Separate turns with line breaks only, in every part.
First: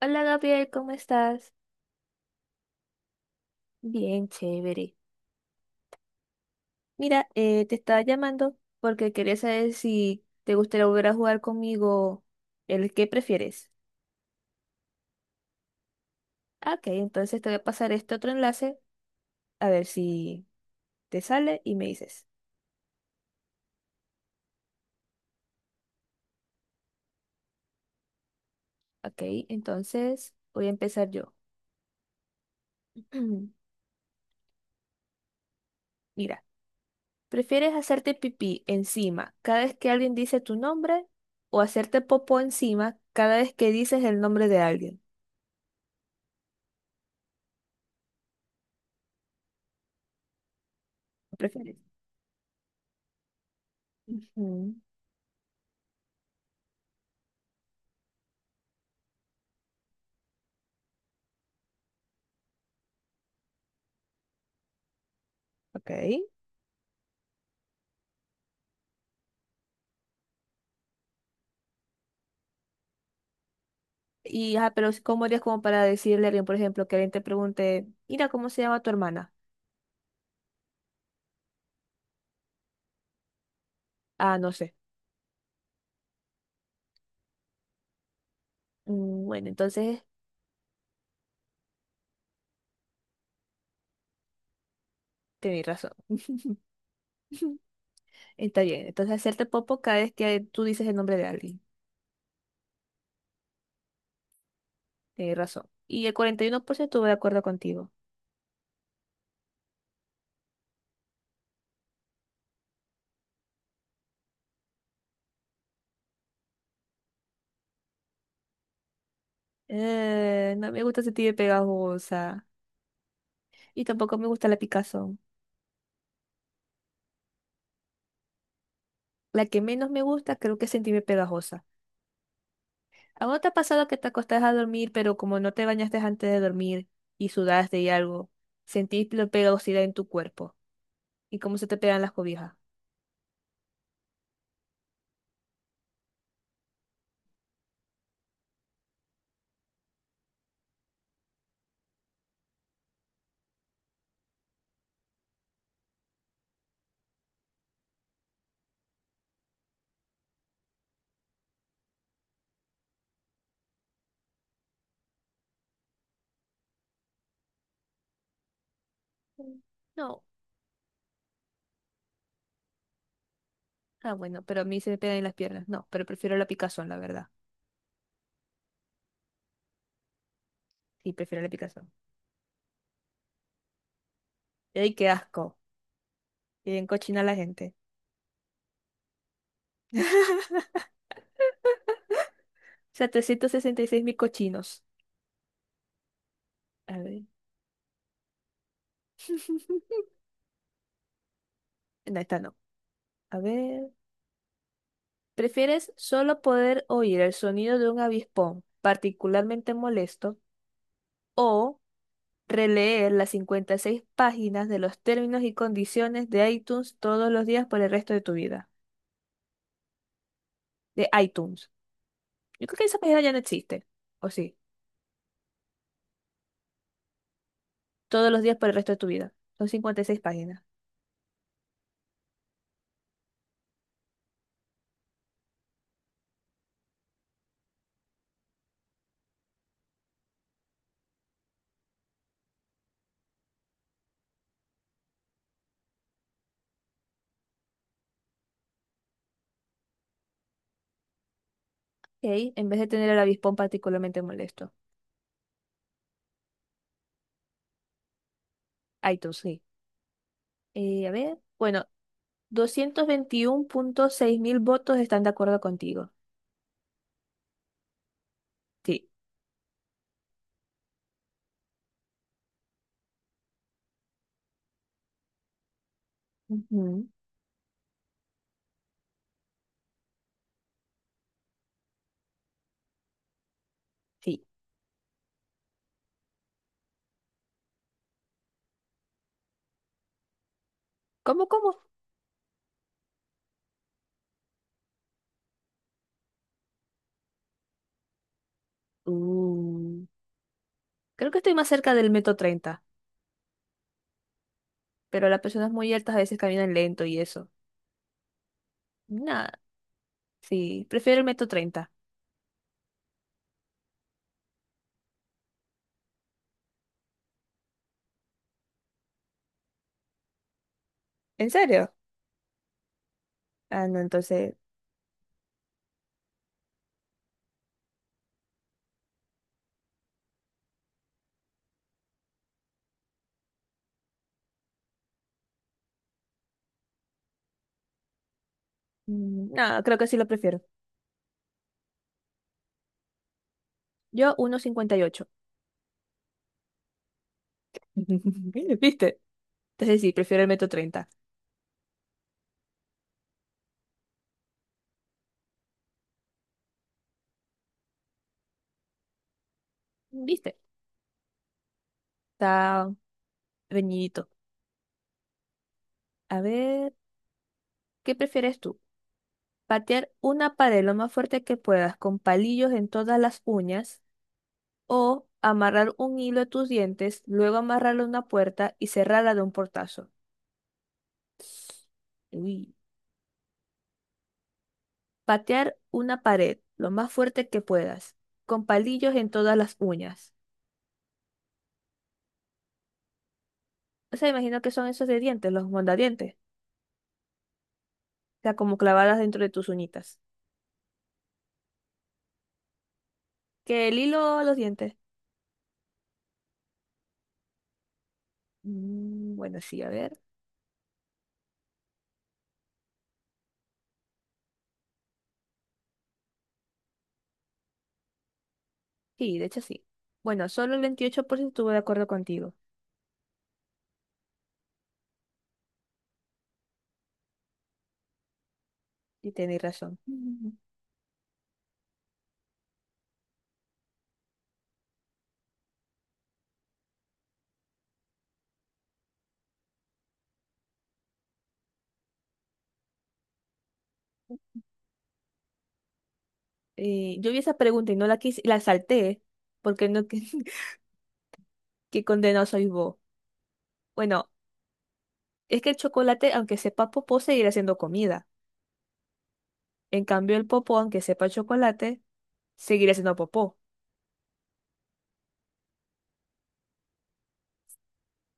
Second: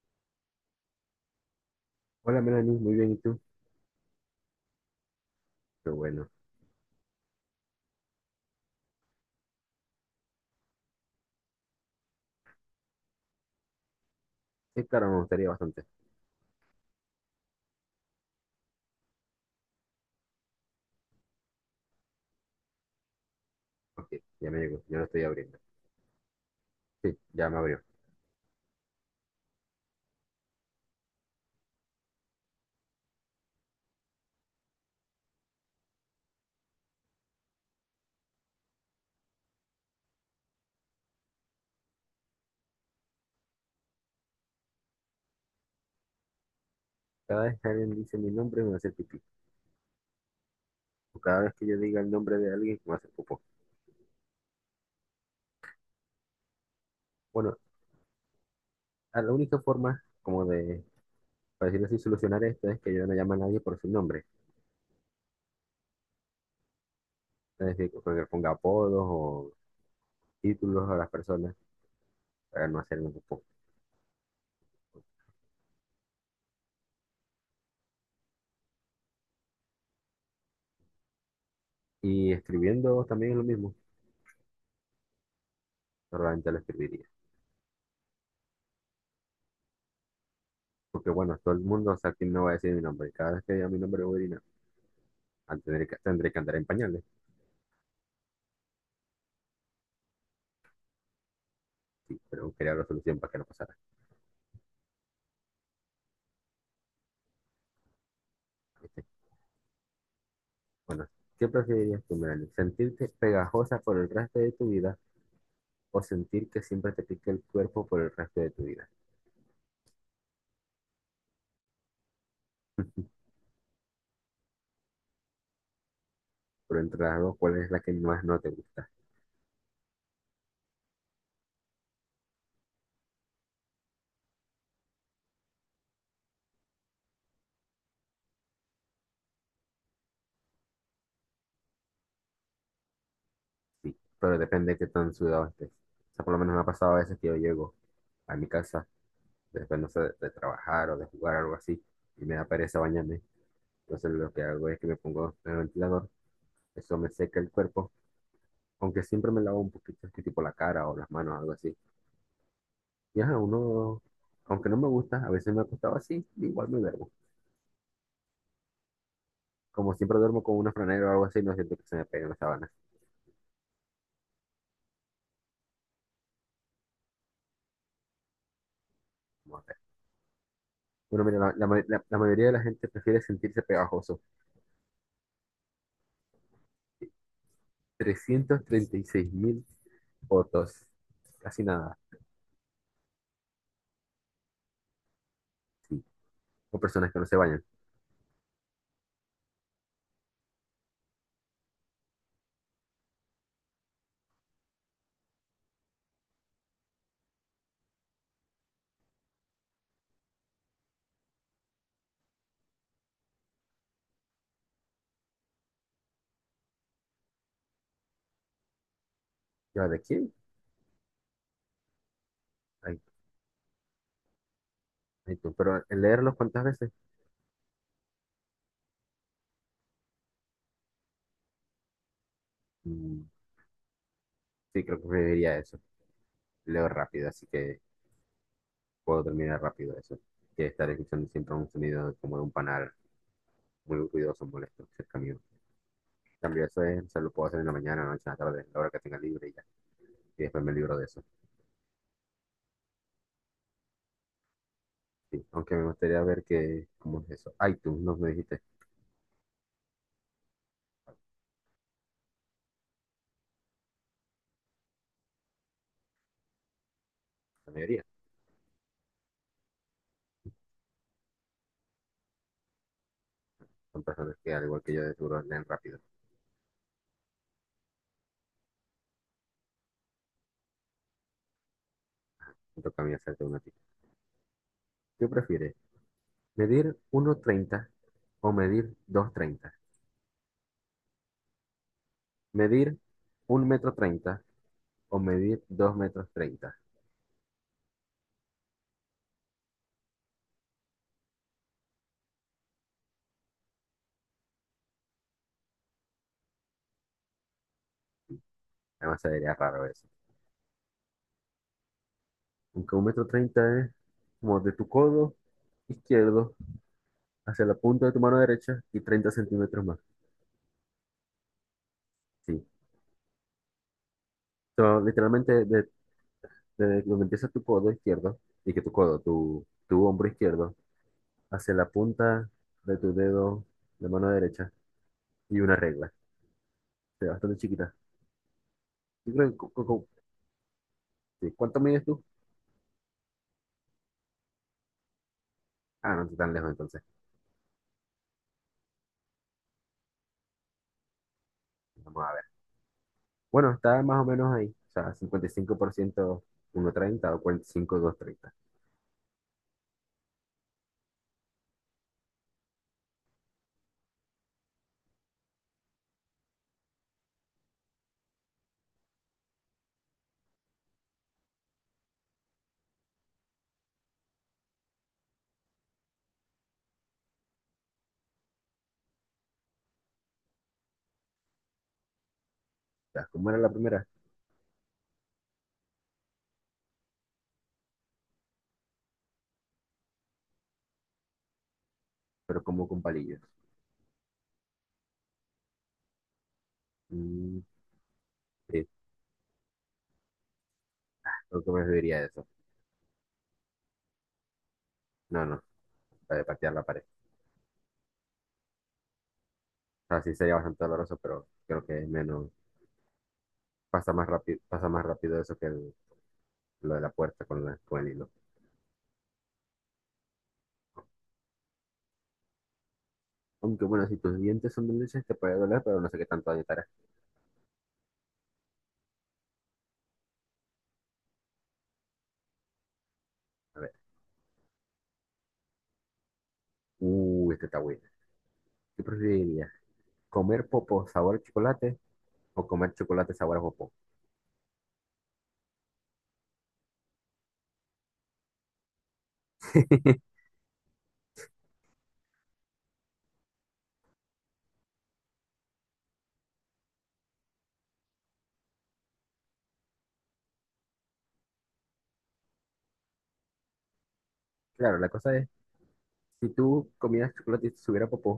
Hola Gabriel, ¿cómo estás?
Hola Melanie, muy bien, ¿y tú?
Bien, chévere.
Qué bueno.
Mira, te estaba llamando porque quería saber si te gustaría volver a jugar conmigo el que prefieres.
Sí, claro, me gustaría bastante.
Ah, Ok, entonces te voy a pasar este otro enlace a ver si te sale y me dices.
Ok, ya me llegó, yo lo estoy abriendo. Sí, ya me abrió.
Ok, entonces voy a empezar yo. Mira, ¿prefieres hacerte pipí encima cada vez que alguien dice tu nombre o hacerte popó encima cada vez que dices el nombre de alguien?
Cada vez que alguien dice mi nombre me va a hacer pipí. O
¿Qué
cada vez que yo
¿Prefieres?
diga el nombre de alguien me va a hacer popó.
Ujú,
Bueno, a la única forma como de, para decirlo así, solucionar esto es que yo no llame a nadie por su nombre.
Ok.
Es decir, que le ponga apodos o títulos a las personas para no hacerme popó.
Y, pero ¿cómo harías como para decirle a alguien, por ejemplo, que alguien te pregunte, mira, ¿cómo se llama tu hermana?
Y escribiendo también es lo mismo,
Ah, no sé.
normalmente lo escribiría.
Bueno, entonces
Porque bueno, todo el mundo, o sea, aquí no va a decir mi nombre. Cada vez que diga mi nombre voy a orinar. Ah,
tenés
Tendré
razón.
que, tendré que andar en pañales.
Está bien. Entonces hacerte popo cada vez que tú dices el nombre de alguien.
Sí, pero crear la solución para que no pasara.
Tenés razón. Y el 41% va de acuerdo contigo.
Dice, bueno, ¿qué preferirías tú, Melanie? ¿Sentirte pegajosa por el resto de tu vida o sentir que siempre te pique el cuerpo por el resto de tu vida?
No me gusta sentirme pegajosa. Y tampoco me gusta la picazón.
Pero entre las dos, ¿cuál es la que más no te gusta?
La que menos me gusta creo que es sentirme pegajosa. ¿A vos te ha pasado que te acostás a dormir, pero como no te bañaste antes de dormir y sudaste y algo, sentís la pegajosidad en tu cuerpo? ¿Y cómo se te pegan las cobijas?
Sí, pero depende de qué tan sudado estés. O sea, por lo menos me ha pasado a veces que yo llego a mi casa, después no sé, de trabajar o de jugar algo así, y me da pereza bañarme. Entonces lo que hago es que me pongo en el ventilador, eso me seca el cuerpo, aunque siempre me lavo un poquito, así tipo la cara o las manos, algo así. Y ajá, uno, aunque no me gusta, a veces me ha acostado así, igual me duermo.
Mm.
Como siempre
No.
duermo con una franela o algo así, no siento que se me peguen las sábanas.
Ah, bueno, pero a mí se me pegan en las piernas. No, pero prefiero la picazón, la verdad.
Vamos a
Sí,
Bueno, mira,
prefiero la
la, la ma-
picazón.
la- la mayoría de la gente prefiere sentirse pegajoso.
¡Ay, qué asco! Y bien cochina la gente.
336,000 fotos, casi nada,
O sea, 366 mil cochinos.
sí. O
A
personas que
ver.
no se bañan.
No, esta no. A ver. ¿Prefieres solo poder oír el sonido de un avispón particularmente molesto o releer las 56 páginas de los términos y condiciones de iTunes todos los días por el resto de tu vida?
¿Ya de quién?
De iTunes. Yo creo que esa
Ay,
página ya no existe. ¿O sí?
ay, tú. Pero el leerlos cuántas veces.
Todos los días por el resto de tu vida. Son 56 páginas.
Mm, sí, creo que preferiría eso. Leo rápido, así que puedo terminar rápido eso. Que estar escuchando siempre un sonido como de un panal muy ruidoso, molesto, cerca mío. Cambio eso es, se lo puedo hacer en la mañana, noche, en la tarde, en la hora que tenga libre y ya. Y después me libro de eso.
Ok, en vez de tener el avispón particularmente molesto.
Sí. Aunque me gustaría ver que, ¿cómo es eso? iTunes, no me dijiste.
iTunes, sí. A ver. Bueno, doscientos veintiuno punto seis mil votos están de acuerdo contigo.
La mayoría.
Sí,
Son personas que, al igual que yo, de seguro leen rápido.
ujú.
Me toca a mí hacerte una tip.
Sí.
¿Qué prefieres? ¿Medir uno treinta o medir dos treinta?
¿Cómo, cómo?
¿Medir un metro treinta o medir dos metros treinta?
Uh, Creo que estoy más cerca del metro treinta, pero las personas muy altas a veces caminan lento y eso.
Además, sería
Nada,
raro eso.
sí, prefiero el metro treinta.
Aunque un metro 30 es como de tu codo izquierdo hacia la punta de tu mano derecha y 30 centímetros más.
¿En serio?
Sí,
Ah, no, entonces,
so, literalmente, de donde empieza tu codo izquierdo, y que tu codo, tu hombro izquierdo, hacia la punta de tu dedo de mano derecha, y una regla, o sea, bastante chiquita. Yo creo que
nada, creo que sí lo prefiero.
sí, ¿cuánto mides tú?
Yo uno cincuenta y ocho.
Ah, no estoy tan lejos entonces.
¿Viste? Entonces sí, prefiero el metro treinta.
Vamos a ver. Bueno, está más o menos ahí, o sea, 55%, 1,30 o 45, 2,30.
¿Viste? Está reñidito. A ver, ¿qué prefieres tú? Patear una pared lo más fuerte que puedas con palillos en todas las uñas o amarrar un hilo a tus dientes, luego amarrarlo a una puerta y cerrarla de un portazo. Uy.
O sea, como era la primera,
Patear una pared lo más fuerte que puedas con palillos en todas las uñas.
pero como con palillos.
O sea, imagino que son esos de dientes, los mondadientes.
Mm,
O sea, como
sí,
clavadas dentro de tus uñitas.
creo que me serviría eso.
Que el hilo a los dientes.
No, no, para patear la pared.
Bueno, sí, a
O
ver.
sea, sí sería bastante doloroso, pero creo que es menos, pasa más rápido eso que lo de la puerta con, con el hilo.
Sí, de hecho sí. Bueno, solo el 28% estuvo de acuerdo contigo.
Aunque bueno, si tus dientes son dulces te puede doler, pero no sé qué tanto daño te hará.
Y tenéis razón.
A ver, este está bueno. ¿Qué preferirías? ¿Comer popo sabor chocolate o comer chocolate sabor a popó?
Yo vi esa pregunta y no la quise, la salté, porque no, que, qué condenado soy vos. Bueno, es que el chocolate, aunque sepa popó, seguirá siendo comida. En cambio, el popó, aunque sepa chocolate, seguirá siendo popó.
Claro, la cosa es, si tú comieras chocolate y te subiera popó,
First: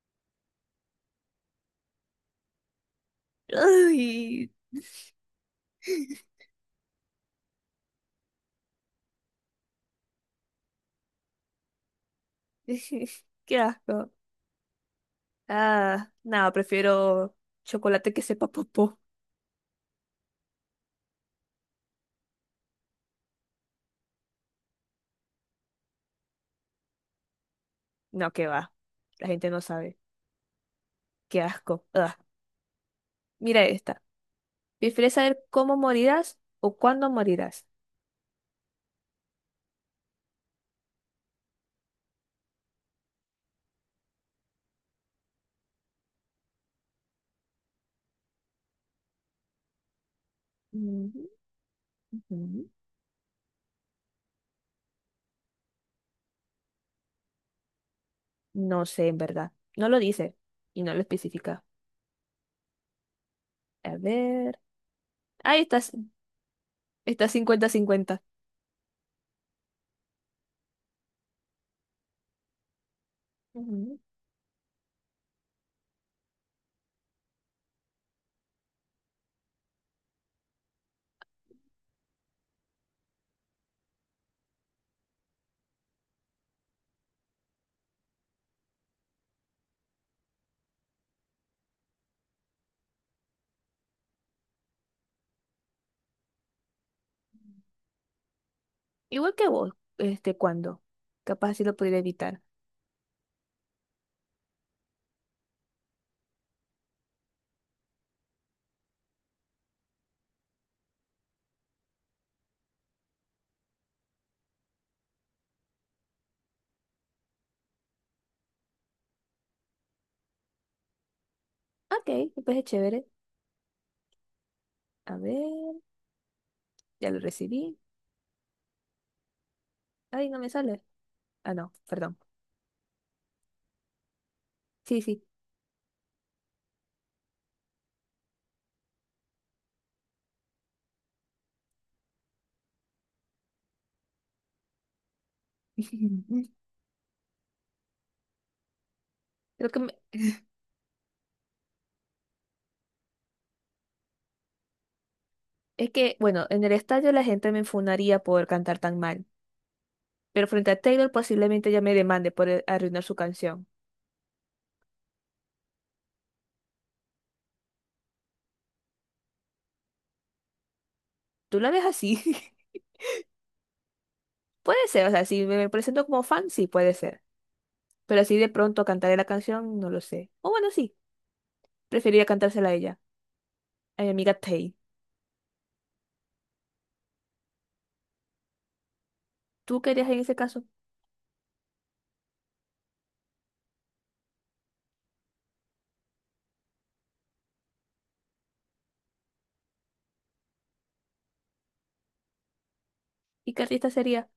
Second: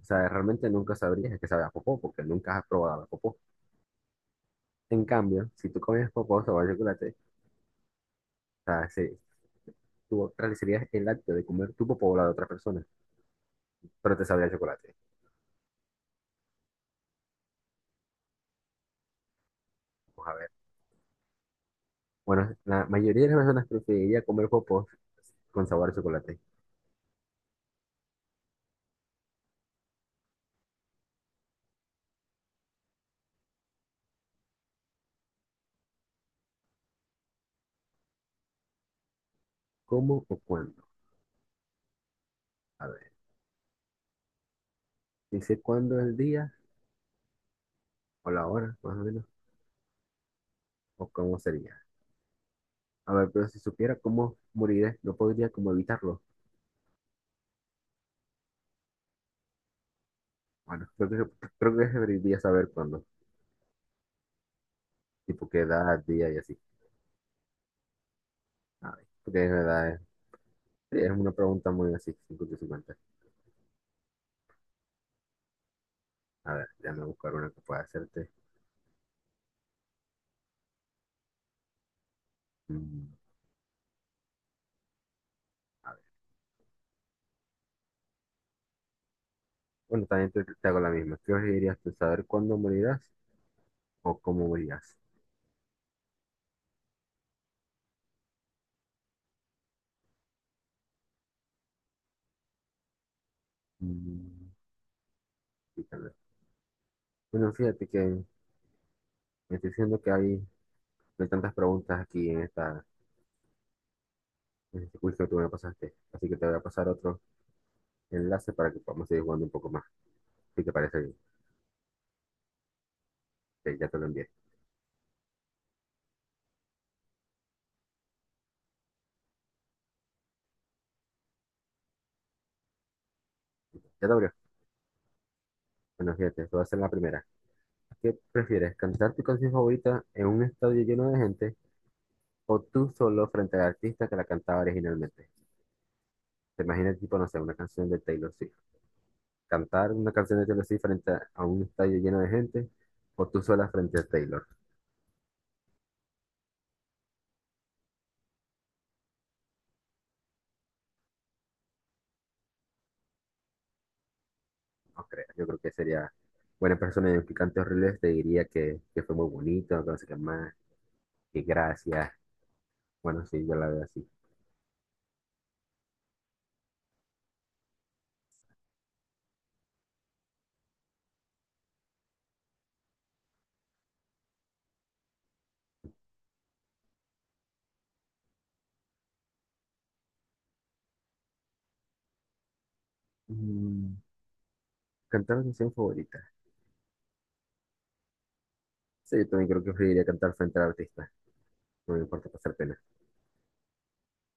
o sea, realmente nunca sabrías que sabe a popó, porque nunca has probado la popó.
Ay,
En cambio, si tú comías popó sabor a chocolate, o sea, tú realizarías el acto de comer tu popó o la de otra persona,
qué asco.
pero te sabría a chocolate.
Ah, no, prefiero chocolate que sepa popó.
Vamos a ver. Bueno, la mayoría de las personas preferiría comer popos con sabor a chocolate.
No, que va. La gente no sabe. Qué asco. Ah, mira esta. ¿Prefieres saber cómo morirás o cuándo morirás?
¿Cómo o cuándo? A ver, dice cuándo el día o la hora, más o menos, o
Mm.
cómo sería.
Ujú.
A ver, pero si supiera cómo moriré, no podría como evitarlo.
No sé, en verdad. No lo dice y
Bueno,
no lo
creo que,
especifica.
creo que debería saber cuándo,
A ver.
tipo qué
Ahí está,
edad, día y así.
está cincuenta 50.
A ver, porque es verdad, es una pregunta muy así, 50 y 50.
Ujú.
A ver, déjame buscar una que pueda hacerte. Mm, a ver, bueno, también te hago la misma. ¿Qué dirías tú, saber cuándo morirás o cómo morirás?
Igual que vos, cuando. Capaz así lo pudiera evitar.
Mm. Fíjate. Bueno, fíjate que me estoy diciendo que hay, no hay tantas preguntas aquí en esta, en este quiz que tú me pasaste. Así que te voy a pasar otro enlace para que podamos seguir jugando un poco más. Si te parece bien,
Ok, pues es chévere.
que ya te lo envié.
A ver, ya lo recibí. Ay, no me sale. Ah, no, perdón.
¿Ya te abrió?
Sí, sí.
Bueno, fíjate, te voy a hacer la primera. ¿Qué prefieres, cantar tu canción favorita en un estadio lleno de gente o tú solo frente al artista que la cantaba originalmente? Te imaginas, tipo, no sé, una canción de Taylor Swift.
Creo que
Cantar
me-
una canción de Taylor Swift frente a un estadio lleno de gente o tú sola frente a Taylor.
es que, bueno, en el estadio la gente me enfunaría por cantar tan mal. Pero frente a Taylor posiblemente ya me demande por arruinar su canción.
No creo, yo creo que sería buena persona y picante horrible, te diría que fue muy bonito, que no sé qué más, que
¿Tú la ves
gracias.
así?
Bueno, sí, yo la veo así.
Puede ser, o sea, si me presento como fan, sí, puede ser. Pero así de pronto cantaré la canción, no lo sé. O bueno, sí, preferiría cantársela a ella, a mi amiga Tay. ¿Tú qué harías en ese caso?
Mm, Cantar la canción favorita. Sí, yo también creo que preferiría cantar frente al artista. No me importa pasar pena.
¿Y qué artista sería?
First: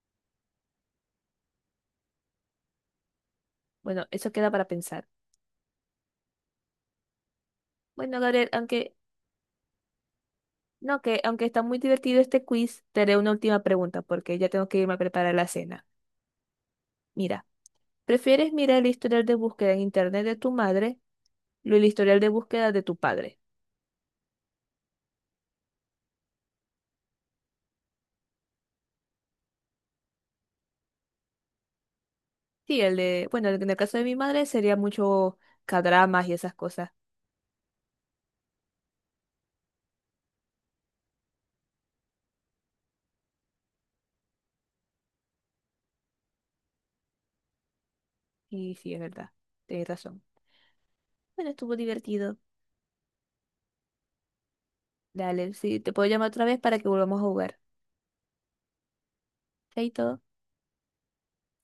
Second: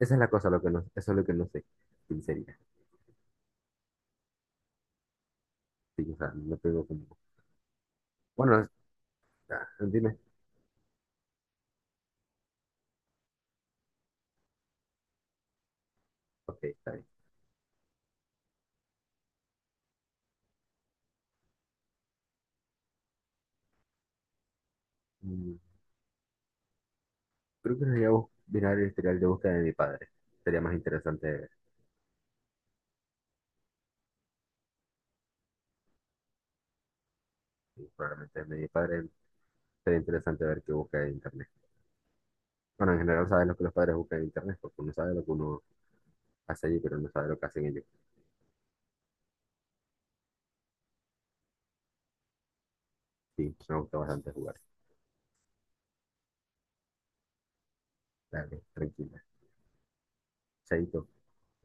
Esa es la cosa, lo que no, eso es lo que no sé. Sinceridad.
Bueno, eso queda para pensar.
Sí, o sea, no tengo como.
Bueno, Gabriel,
Bueno,
aunque
ah, dime.
no, que aunque está muy divertido este quiz, te haré una última pregunta porque ya tengo que irme a preparar la cena.
Ok, está bien.
Mira, ¿prefieres mirar el historial de búsqueda en internet de tu madre o el historial de búsqueda de tu padre?
Mm, Creo que debería mirar el historial de búsqueda de mi padre. Sería más interesante ver.
Sí, el de, bueno, en el caso de mi madre sería mucho cadramas y esas cosas.
Sí, probablemente el de mi padre sería interesante ver qué busca en internet. Bueno, en general sabes lo que los padres buscan en internet, porque uno sabe lo que uno hace allí, pero no sabe lo que hacen ellos.
Y sí, es verdad, tienes razón. Bueno, estuvo divertido.
Sí, me gusta bastante jugar.
Dale, sí, te puedo llamar otra vez para que volvamos a jugar.
Dale, tranquila.
Chaito.
Chaito.